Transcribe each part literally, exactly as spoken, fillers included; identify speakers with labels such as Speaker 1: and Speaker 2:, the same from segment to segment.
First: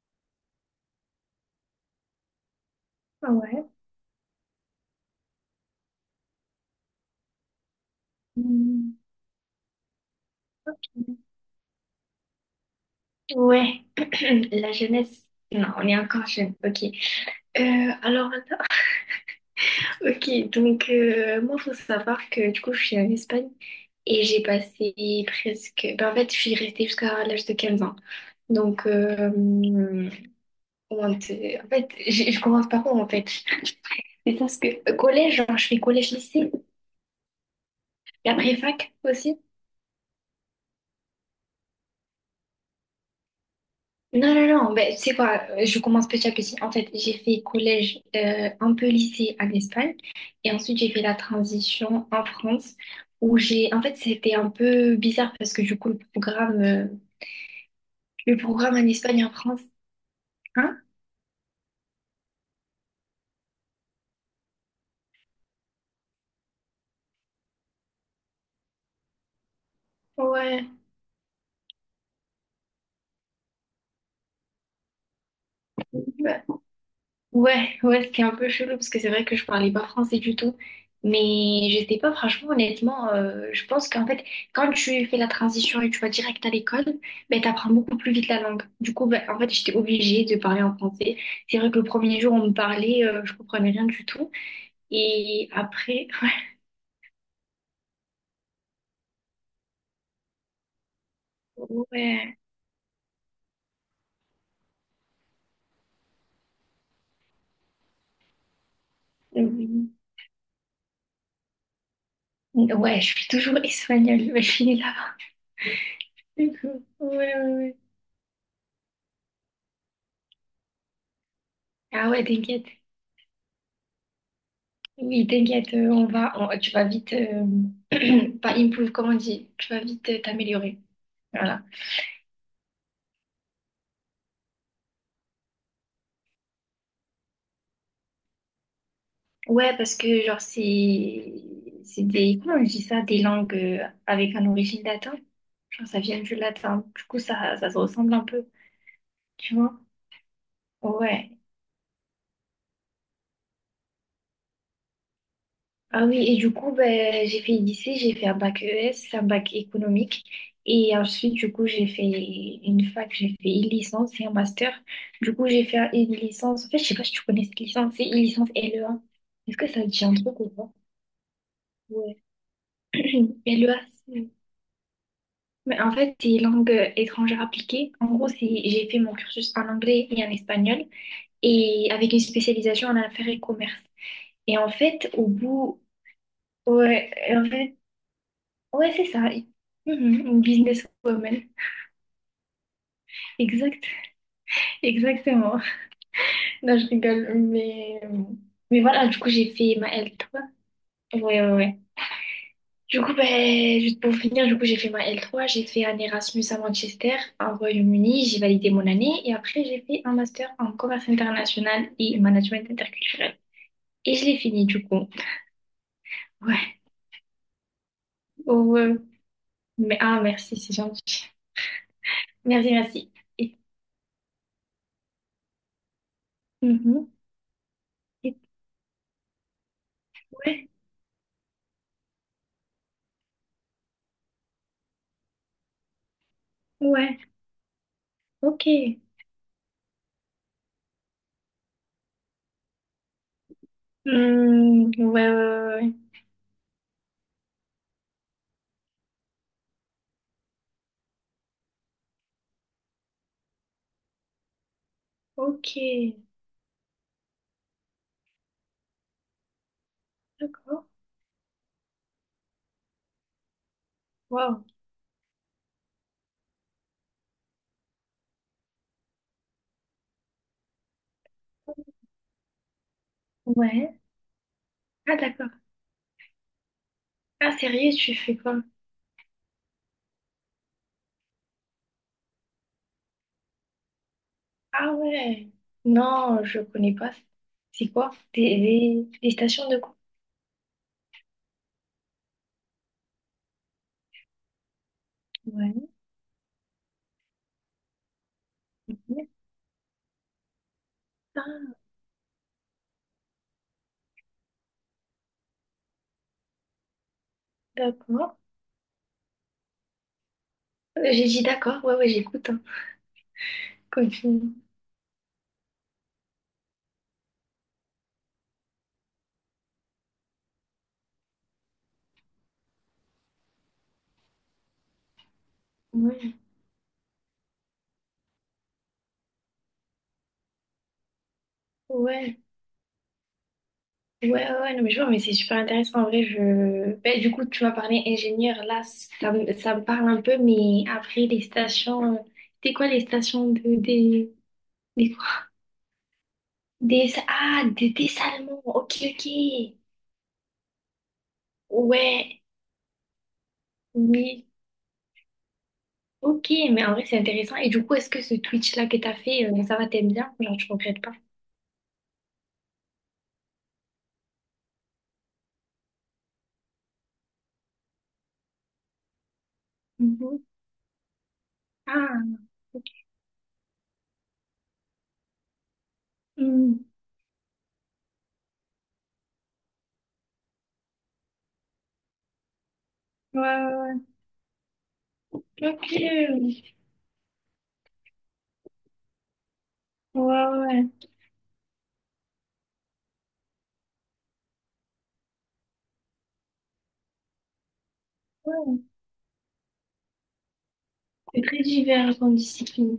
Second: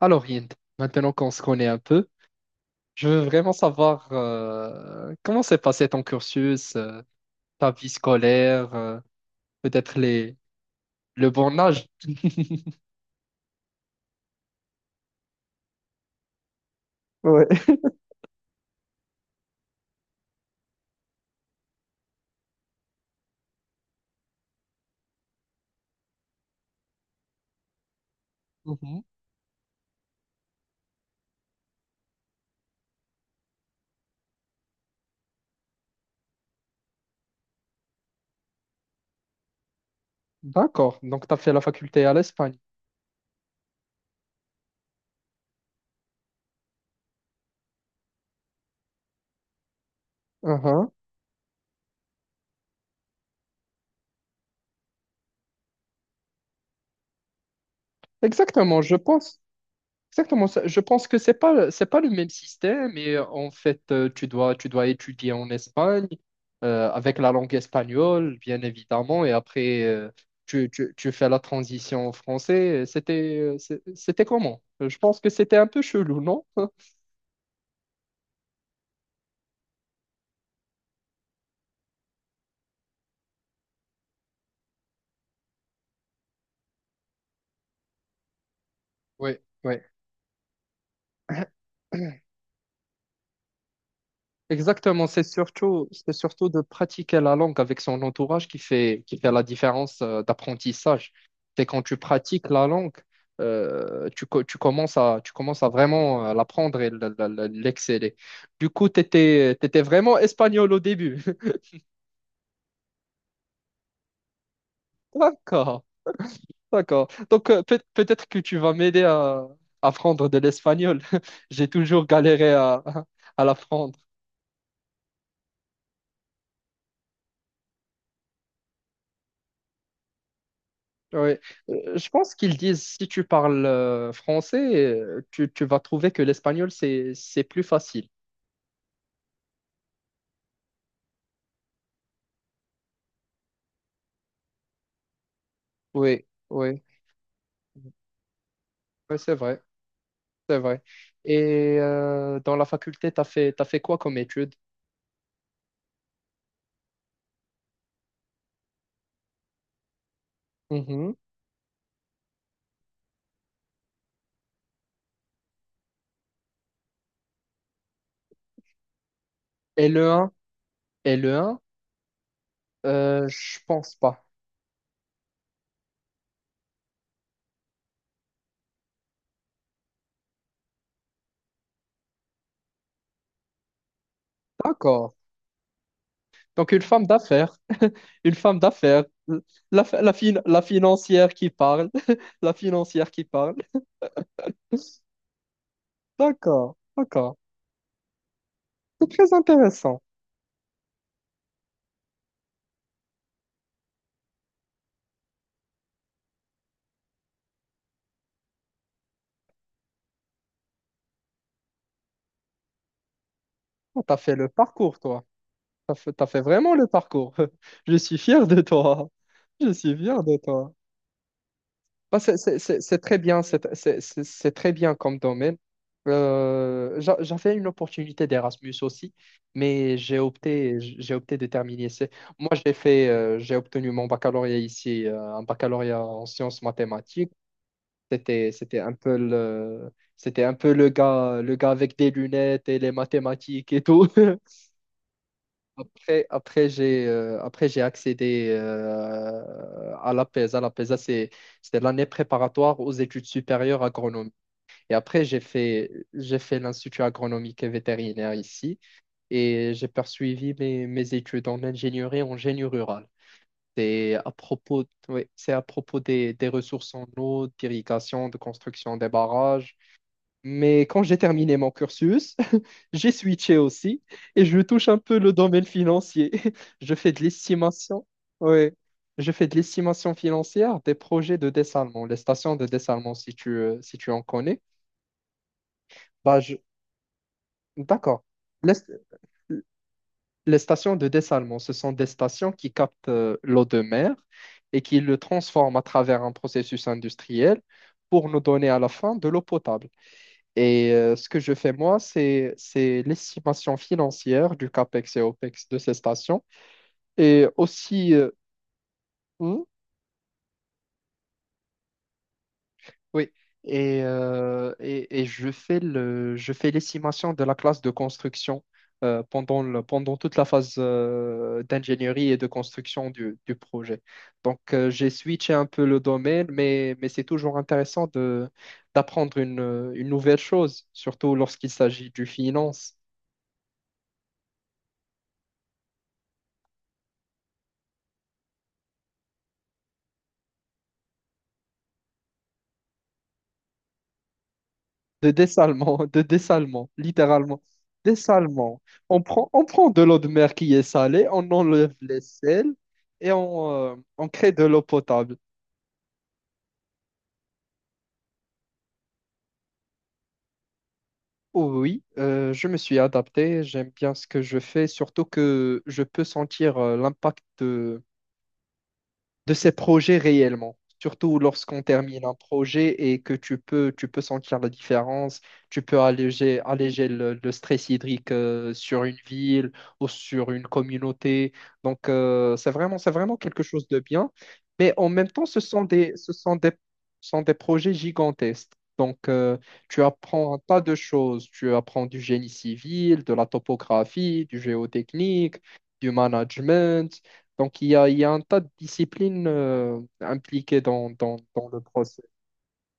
Speaker 1: Alors, Hind, maintenant qu'on se connaît un peu, je veux
Speaker 2: Ah
Speaker 1: vraiment
Speaker 2: ouais.
Speaker 1: savoir euh, comment s'est passé ton cursus, euh, ta vie scolaire,
Speaker 2: Hmm.
Speaker 1: euh, peut-être les, le bon âge.
Speaker 2: Ouais, la jeunesse. Non, on est encore jeune. Ok.
Speaker 1: Ouais.
Speaker 2: Euh, alors, là, ok. Donc, euh, moi, faut savoir que du coup, je suis en Espagne et j'ai passé presque. Ben, en fait, je suis restée jusqu'à l'âge de quinze ans. Donc,
Speaker 1: Mhm.
Speaker 2: euh, comment te- en fait, j'ai- je commence par où en fait? C'est parce que collège, genre, je fais collège-lycée et après fac aussi.
Speaker 1: D'accord, donc tu as fait la faculté à l'Espagne.
Speaker 2: Non, non, non, ben, tu sais quoi, euh, je commence petit à petit. En fait, j'ai fait collège, euh, un peu lycée en Espagne, et ensuite
Speaker 1: Uh-huh.
Speaker 2: j'ai fait la transition en France, où j'ai, en fait, c'était un peu bizarre parce que du coup, le programme, euh, le programme
Speaker 1: Exactement,
Speaker 2: en
Speaker 1: je
Speaker 2: Espagne et en
Speaker 1: pense.
Speaker 2: France,
Speaker 1: Exactement ça.
Speaker 2: hein?
Speaker 1: Je pense que c'est pas c'est pas le même système et euh, en fait euh, tu dois tu dois étudier en Espagne euh, avec la langue espagnole bien évidemment et après euh,
Speaker 2: Ouais,
Speaker 1: tu, tu, tu fais la transition en français. C'était euh, c'est- c'était comment? Euh, Je pense que c'était un peu chelou, non?
Speaker 2: ouais, ouais, ce qui est un peu chelou, parce que c'est vrai que je parlais pas français du tout. Mais je sais pas, franchement, honnêtement, euh, je pense qu'en fait, quand tu fais la transition et tu vas direct à l'école, ben, t'apprends beaucoup plus vite la langue. Du coup, ben,
Speaker 1: Oui,
Speaker 2: en fait, j'étais
Speaker 1: oui.
Speaker 2: obligée de parler en français. C'est vrai que le premier jour, on me parlait, euh, je comprenais rien du tout.
Speaker 1: Exactement, c'est
Speaker 2: Et
Speaker 1: surtout,
Speaker 2: après,
Speaker 1: c'est surtout de pratiquer la langue avec son entourage qui fait, qui fait la différence euh, d'apprentissage. C'est quand tu
Speaker 2: ouais,
Speaker 1: pratiques la langue, euh, tu, co- tu commences à, tu commences à vraiment euh, l'apprendre et l- l- l- l'exceller. Du coup, tu étais,
Speaker 2: oui,
Speaker 1: vraiment espagnol au début.
Speaker 2: ouais, je suis toujours espagnole, mais je finis là.
Speaker 1: D'accord,
Speaker 2: Du coup,
Speaker 1: d'accord.
Speaker 2: ouais,
Speaker 1: Donc,
Speaker 2: ouais,
Speaker 1: euh,
Speaker 2: ouais.
Speaker 1: peut- peut-être que tu vas m'aider à à apprendre de l'espagnol. J'ai toujours
Speaker 2: Ah ouais,
Speaker 1: galéré
Speaker 2: t'inquiète.
Speaker 1: à, à l'apprendre.
Speaker 2: Oui, t'inquiète, euh, on va, on- tu vas vite, euh, pas improve, comment on dit, tu vas vite, euh, t'améliorer.
Speaker 1: Ouais.
Speaker 2: Voilà.
Speaker 1: Euh, Je pense qu'ils disent si tu parles euh, français, euh, tu, tu vas trouver que l'espagnol, c'est, c'est plus facile.
Speaker 2: Ouais, parce que genre c'est, c'est des, comment on dit ça, des langues, euh, avec un origine latin. Genre ça vient
Speaker 1: Oui,
Speaker 2: du
Speaker 1: oui,
Speaker 2: latin, du coup ça, ça se ressemble un peu,
Speaker 1: Ouais, c'est
Speaker 2: tu
Speaker 1: vrai,
Speaker 2: vois.
Speaker 1: c'est vrai.
Speaker 2: Ouais.
Speaker 1: Et euh, dans la faculté, t'as fait, t'as fait quoi comme études.
Speaker 2: Ah oui, et du coup, ben, j'ai fait lycée, j'ai fait un bac E S, un bac économique. Et
Speaker 1: Mhm.
Speaker 2: ensuite, du coup, j'ai fait une fac, j'ai fait une licence et un master. Du coup, j'ai fait une licence. En fait, je sais pas si tu connais cette licence, c'est une licence L E A. Est-ce que ça te
Speaker 1: Et
Speaker 2: dit
Speaker 1: le
Speaker 2: un
Speaker 1: un?
Speaker 2: truc ou pas?
Speaker 1: Et le un?
Speaker 2: Ouais.
Speaker 1: Euh, je
Speaker 2: L E A,
Speaker 1: pense pas.
Speaker 2: c'est- mais en fait, c'est langue étrangère appliquée. En gros, c'est j'ai fait mon cursus en anglais et en espagnol et avec une spécialisation en affaires et commerce. Et en fait,
Speaker 1: D'accord.
Speaker 2: au bout,
Speaker 1: Donc une femme
Speaker 2: ouais, et en
Speaker 1: d'affaires,
Speaker 2: fait,
Speaker 1: une femme
Speaker 2: Ouais,
Speaker 1: d'affaires,
Speaker 2: c'est ça.
Speaker 1: la, fa- la,
Speaker 2: Mhm, une
Speaker 1: fin- la financière
Speaker 2: businesswoman.
Speaker 1: qui parle, la financière qui parle.
Speaker 2: Exact, exactement.
Speaker 1: D'accord,
Speaker 2: Non, je rigole,
Speaker 1: d'accord.
Speaker 2: mais, mais voilà,
Speaker 1: C'est
Speaker 2: du coup,
Speaker 1: très
Speaker 2: j'ai fait ma
Speaker 1: intéressant.
Speaker 2: l trois. Ouais, ouais, ouais. Du coup, ben, juste pour finir, du coup, j'ai fait ma l trois, j'ai fait un Erasmus à Manchester, au Royaume-Uni, j'ai validé mon année, et après, j'ai fait un master en commerce international et management interculturel.
Speaker 1: Oh,
Speaker 2: Et
Speaker 1: T'as
Speaker 2: je
Speaker 1: fait
Speaker 2: l'ai
Speaker 1: le
Speaker 2: fini, du
Speaker 1: parcours,
Speaker 2: coup.
Speaker 1: toi. T'as fait, t'as fait vraiment
Speaker 2: Ouais,
Speaker 1: le parcours. Je suis fier de
Speaker 2: oh, euh,
Speaker 1: toi. Je suis
Speaker 2: mais, ah,
Speaker 1: fier de
Speaker 2: merci,
Speaker 1: toi.
Speaker 2: c'est gentil.
Speaker 1: Bah, c'est c'est-
Speaker 2: Merci,
Speaker 1: c'est- c'est
Speaker 2: merci.
Speaker 1: très bien,
Speaker 2: Et,
Speaker 1: c'est c'est- c'est- c'est très bien comme domaine. Euh,
Speaker 2: mhm.
Speaker 1: j'a- j'avais une opportunité
Speaker 2: Et-
Speaker 1: d'Erasmus aussi, mais j'ai
Speaker 2: ouais,
Speaker 1: opté, j'ai opté de terminer. C'est- Moi, j'ai fait, euh, j'ai obtenu mon baccalauréat ici, euh, un baccalauréat en sciences
Speaker 2: ouais,
Speaker 1: mathématiques. C'était,
Speaker 2: ok.
Speaker 1: c'était un peu le, c'était un peu le gars, le gars avec des lunettes et les mathématiques et tout.
Speaker 2: Hmm, ouais, ouais, ouais, ouais.
Speaker 1: Après, après j'ai euh, après j'ai accédé euh, à l'APESA. L'APESA, c'est c'était l'année préparatoire aux études supérieures agronomiques. Et après, j'ai
Speaker 2: Ok,
Speaker 1: fait j'ai fait l'Institut agronomique et vétérinaire ici et j'ai poursuivi
Speaker 2: d'accord.
Speaker 1: mes, mes études en ingénierie en génie rural. C'est à
Speaker 2: Wow.
Speaker 1: propos, oui, c'est à propos des, des ressources en eau, d'irrigation, de construction des barrages. Mais quand j'ai terminé mon cursus, j'ai switché
Speaker 2: Ouais.
Speaker 1: aussi et je touche un
Speaker 2: Ah,
Speaker 1: peu le
Speaker 2: d'accord.
Speaker 1: domaine financier. Je fais de
Speaker 2: Ah, sérieux,
Speaker 1: l'estimation.
Speaker 2: tu fais quoi?
Speaker 1: Ouais. Je fais de l'estimation financière des projets de dessalement, les stations de dessalement, si tu, euh, si tu en connais.
Speaker 2: Ah, ouais.
Speaker 1: Bah,
Speaker 2: Non,
Speaker 1: je...
Speaker 2: je connais pas. C'est quoi?
Speaker 1: D'accord.
Speaker 2: Des,
Speaker 1: Les,
Speaker 2: des, des stations de quoi?
Speaker 1: les stations de dessalement, ce sont des stations qui captent euh, l'eau de mer et qui le transforment à
Speaker 2: Ouais,
Speaker 1: travers un processus industriel pour nous donner à la fin de
Speaker 2: ouais.
Speaker 1: l'eau potable. Et euh, ce que je fais
Speaker 2: Ah,
Speaker 1: moi, c'est c'est l'estimation financière du CAPEX et OPEX de ces stations. Et aussi, euh,
Speaker 2: d'accord.
Speaker 1: hmm,
Speaker 2: Euh, J'ai dit d'accord. Ouais, ouais, j'écoute. Hein.
Speaker 1: oui, et,
Speaker 2: Continue.
Speaker 1: euh, et, et je fais le, je fais l'estimation de la classe de construction euh, pendant le, pendant toute la phase euh, d'ingénierie et de construction du, du projet. Donc, euh, j'ai switché un peu le
Speaker 2: Ouais.
Speaker 1: domaine, mais, mais c'est toujours intéressant de, d'apprendre une, une nouvelle chose, surtout lorsqu'il s'agit du
Speaker 2: Ouais.
Speaker 1: finance.
Speaker 2: Ouais, ouais, ouais, non, mais je vois, mais c'est super intéressant. En vrai, je. Ben, du coup, tu m'as parlé ingénieur. Là, ça, me- ça me parle un peu, mais après, les stations. euh, C'était quoi les stations de, des.
Speaker 1: de dessalement, de dessalement,
Speaker 2: Des,
Speaker 1: littéralement.
Speaker 2: ah, des, des salmons,
Speaker 1: Dessalement.
Speaker 2: ok,
Speaker 1: On
Speaker 2: ok.
Speaker 1: prend, on prend de l'eau de mer qui est salée, on enlève les
Speaker 2: Ouais,
Speaker 1: sels et on, euh, on
Speaker 2: oui,
Speaker 1: crée de l'eau potable.
Speaker 2: ok, mais en vrai, c'est intéressant. Et du coup, est-ce que ce Twitch-là que t'as fait, euh, ça va, t'aimes bien? Genre, tu regrettes pas?
Speaker 1: Oh oui, euh, je me suis adapté, j'aime bien ce que je fais, surtout que je peux sentir euh, l'impact de ces projets
Speaker 2: Mhm.
Speaker 1: réellement. Surtout lorsqu'on
Speaker 2: Ah,
Speaker 1: termine un
Speaker 2: ok.
Speaker 1: projet et que tu peux, tu peux sentir la différence, tu peux alléger,
Speaker 2: Hmm.
Speaker 1: alléger le, le stress hydrique euh, sur une ville ou sur une communauté. Donc, euh, c'est vraiment, c'est vraiment
Speaker 2: Ouais,
Speaker 1: quelque chose de
Speaker 2: ouais,
Speaker 1: bien. Mais en même temps, ce
Speaker 2: ouais,
Speaker 1: sont des, ce sont des,
Speaker 2: ok.
Speaker 1: ce sont des projets gigantesques. Donc, euh, tu
Speaker 2: Ouais,
Speaker 1: apprends un tas
Speaker 2: ouais,
Speaker 1: de choses. Tu apprends du génie civil, de la topographie, du géotechnique, du management. Donc, il y a, il y a un tas de
Speaker 2: ouais.
Speaker 1: disciplines euh, impliquées dans, dans,
Speaker 2: C'est très
Speaker 1: dans le
Speaker 2: divers
Speaker 1: procès.
Speaker 2: comme discipline.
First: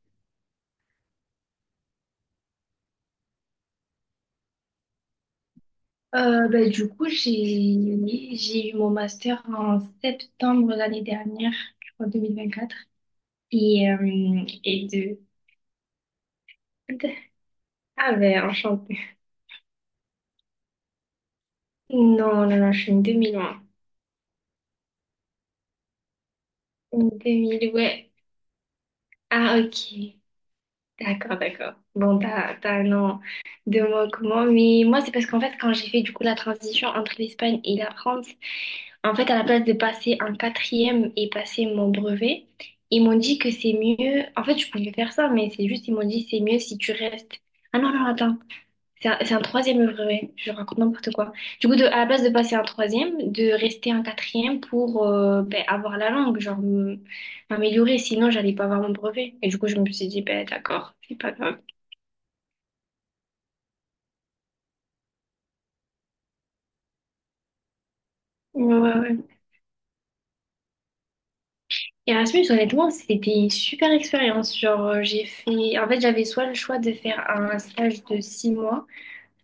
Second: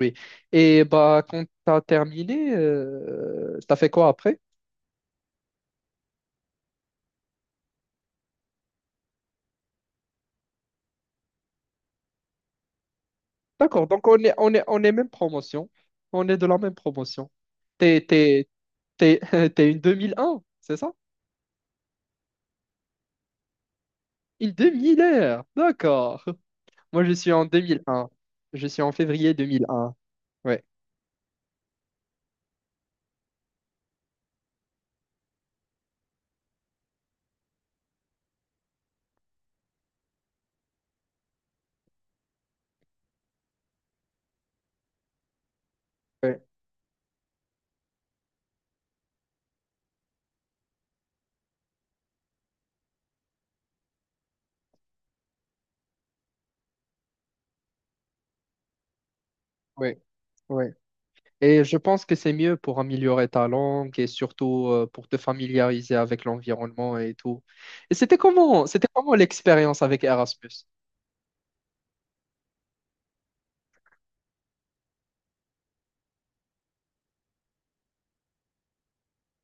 Speaker 1: Oui. Et bah, quand tu as terminé, euh, tu as fait quoi après?
Speaker 2: Euh, bah, du coup, j'ai, j'ai eu mon master en septembre l'année dernière, je crois, deux mille vingt-quatre.
Speaker 1: D'accord,
Speaker 2: Et,
Speaker 1: donc on est,
Speaker 2: euh,
Speaker 1: on est, on
Speaker 2: et
Speaker 1: est même
Speaker 2: de...
Speaker 1: promotion. On est de la même promotion. T'es,
Speaker 2: Ah, ben,
Speaker 1: t'es,
Speaker 2: enchantée.
Speaker 1: t'es, t'es une deux mille un, c'est ça?
Speaker 2: Non, non, non, je suis une deux mille un.
Speaker 1: Une deux mille, d'accord. Moi,
Speaker 2: Une
Speaker 1: je suis en
Speaker 2: deux mille,
Speaker 1: deux mille un.
Speaker 2: ouais.
Speaker 1: Je suis en février
Speaker 2: Ah,
Speaker 1: deux mille un.
Speaker 2: ok.
Speaker 1: Ouais,
Speaker 2: D'accord, d'accord. Bon, t'as, t'as un an de moi comment. Mais moi, c'est parce qu'en fait, quand j'ai fait du coup la transition entre l'Espagne et la France, en fait, à la place de passer un quatrième et passer mon brevet, ils m'ont dit que c'est mieux. En fait, je pouvais faire ça, mais c'est juste, ils m'ont dit c'est
Speaker 1: ouais,
Speaker 2: mieux si tu restes. Ah non, non, attends. C'est un, c'est un troisième œuvre, ouais. Je raconte n'importe quoi. Du coup, de, à la place de passer un troisième, de rester un quatrième pour euh, ben, avoir la langue, genre m- m'améliorer, sinon j'allais pas avoir mon brevet. Et du coup, je me
Speaker 1: ouais,
Speaker 2: suis dit, ben
Speaker 1: ouais.
Speaker 2: d'accord, c'est pas grave.
Speaker 1: Et je pense que c'est mieux pour améliorer ta langue et surtout euh, pour te familiariser avec l'environnement et tout. Et c'était comment,
Speaker 2: Ouais,
Speaker 1: c'était
Speaker 2: ouais,
Speaker 1: comment
Speaker 2: ouais.
Speaker 1: l'expérience avec Erasmus?
Speaker 2: Erasmus, honnêtement, c'était une super expérience. Genre, euh, j'ai fait... En fait, j'avais soit le choix de faire un stage de six mois,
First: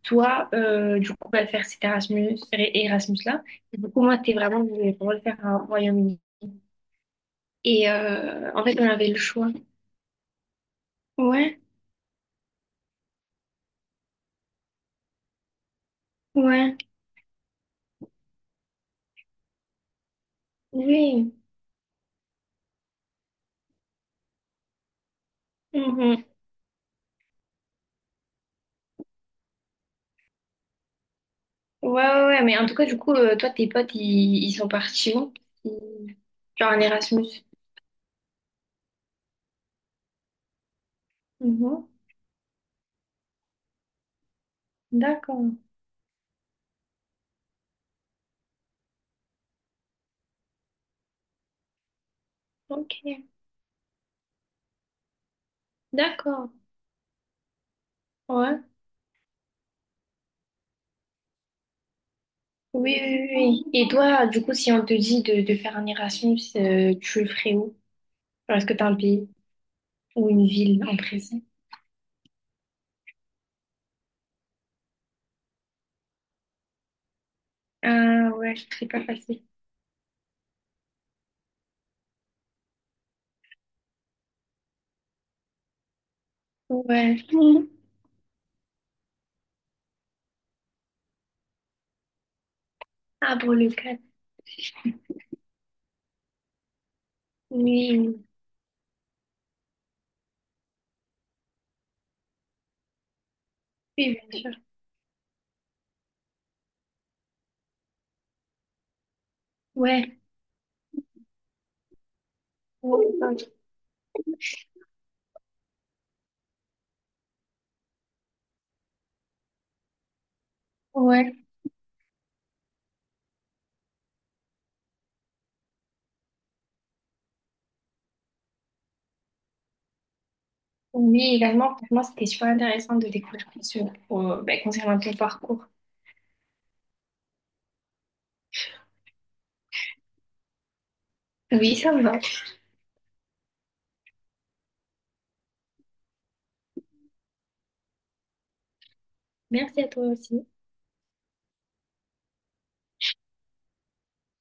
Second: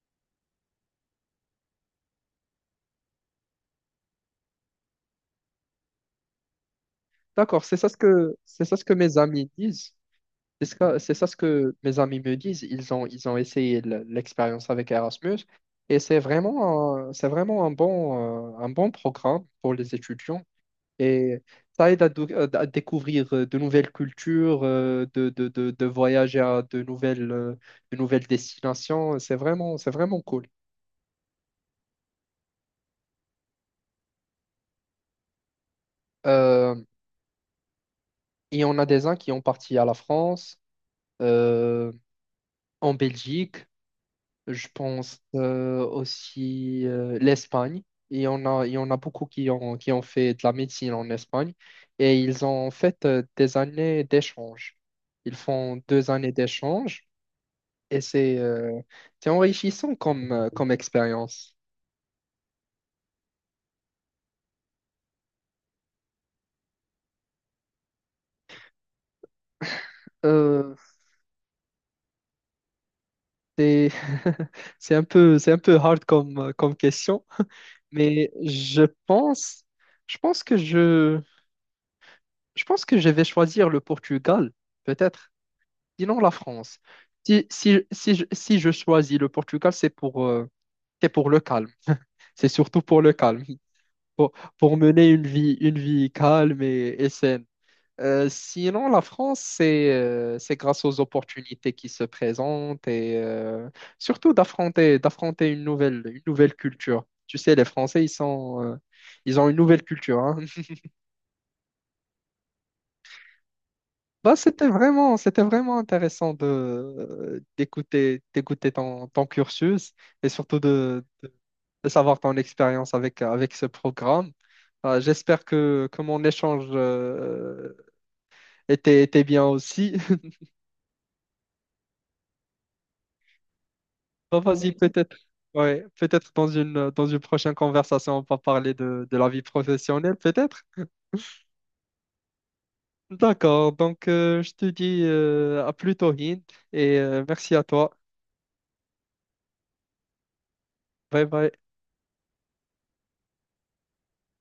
Speaker 2: soit, euh, du coup, ben, faire cet Erasmus, Erasmus-là. Et du coup, moi, c'était vraiment, je voulais vraiment le faire au Royaume-Uni.
Speaker 1: D'accord, c'est ça
Speaker 2: Et
Speaker 1: ce que,
Speaker 2: euh,
Speaker 1: c'est
Speaker 2: en
Speaker 1: ça
Speaker 2: fait,
Speaker 1: ce
Speaker 2: on
Speaker 1: que
Speaker 2: avait
Speaker 1: mes
Speaker 2: le
Speaker 1: amis
Speaker 2: choix.
Speaker 1: disent. C'est ça c'est ça ce
Speaker 2: Ouais,
Speaker 1: que mes amis me disent. Ils ont, ils ont essayé l- l'expérience avec Erasmus et c'est
Speaker 2: ouais,
Speaker 1: vraiment, un- c'est vraiment un bon, euh, un bon programme pour les étudiants.
Speaker 2: oui.
Speaker 1: Et ça aide à, dou- euh, à découvrir euh, de nouvelles cultures, euh, de, de, de, de
Speaker 2: Mhm.
Speaker 1: voyager à de nouvelles, euh, de nouvelles destinations. C'est vraiment, c'est vraiment cool.
Speaker 2: Ouais, ouais, ouais, mais en tout cas, du coup, euh, toi, tes potes, ils, ils sont partis où? Ils- Genre
Speaker 1: Euh,
Speaker 2: en Erasmus.
Speaker 1: et on a des uns qui ont parti à la France,
Speaker 2: Mhm.
Speaker 1: euh, en Belgique, je pense
Speaker 2: D'accord,
Speaker 1: euh, aussi euh, l'Espagne. Et on a, il y en a beaucoup qui ont, qui ont fait de la médecine en Espagne. Et ils ont
Speaker 2: ok,
Speaker 1: fait euh, des années d'échange. Ils font deux années
Speaker 2: d'accord,
Speaker 1: d'échange. Et c'est
Speaker 2: ouais.
Speaker 1: euh, c'est enrichissant comme, euh, comme expérience.
Speaker 2: Oui, oui, oui, oui. Et toi, du coup, si on te dit de, de faire un Erasmus, euh, tu le ferais où? Genre, est-ce que t'as un pays ou une
Speaker 1: Euh,
Speaker 2: ville en présent?
Speaker 1: c'est c'est un peu, c'est un peu hard comme, euh, comme question, mais
Speaker 2: Ah ouais,
Speaker 1: je
Speaker 2: c'est pas facile.
Speaker 1: pense, je pense que je, je pense que je vais choisir le Portugal, peut-être, sinon la France.
Speaker 2: Ouais.
Speaker 1: Si,
Speaker 2: Mhm.
Speaker 1: si, si, je si je choisis le Portugal, c'est pour, euh, c'est pour le calme. C'est surtout pour le
Speaker 2: Ah,
Speaker 1: calme,
Speaker 2: pour le cadre.
Speaker 1: pour, pour mener une vie, une vie calme et, et saine.
Speaker 2: Oui, oui,
Speaker 1: Euh, sinon, la France, c'est euh, c'est grâce aux opportunités qui se présentent et euh,
Speaker 2: oui,
Speaker 1: surtout
Speaker 2: bien sûr.
Speaker 1: d'affronter d'affronter une nouvelle une nouvelle culture. Tu sais, les Français, ils sont euh, ils ont une nouvelle culture.
Speaker 2: Ouais.
Speaker 1: hein. Bah, c'était vraiment c'était vraiment intéressant de euh, d'écouter d'écouter ton, ton cursus et surtout de, de,
Speaker 2: Ouais.
Speaker 1: de savoir ton expérience avec avec ce programme. Euh, j'espère que que mon échange euh, était était bien aussi.
Speaker 2: Oui, également, franchement, c'était super intéressant de découvrir plus sur,
Speaker 1: Bah,
Speaker 2: euh, ben,
Speaker 1: vas-y,
Speaker 2: concernant ton
Speaker 1: peut-être.
Speaker 2: parcours.
Speaker 1: Ouais, peut-être dans une, dans une prochaine conversation, on va parler de, de la vie professionnelle, peut-être.
Speaker 2: Oui, ça me va.
Speaker 1: D'accord, donc euh, je te dis euh, à plus tôt, Hind, et euh, merci à toi.
Speaker 2: Merci à toi aussi.
Speaker 1: Bye bye.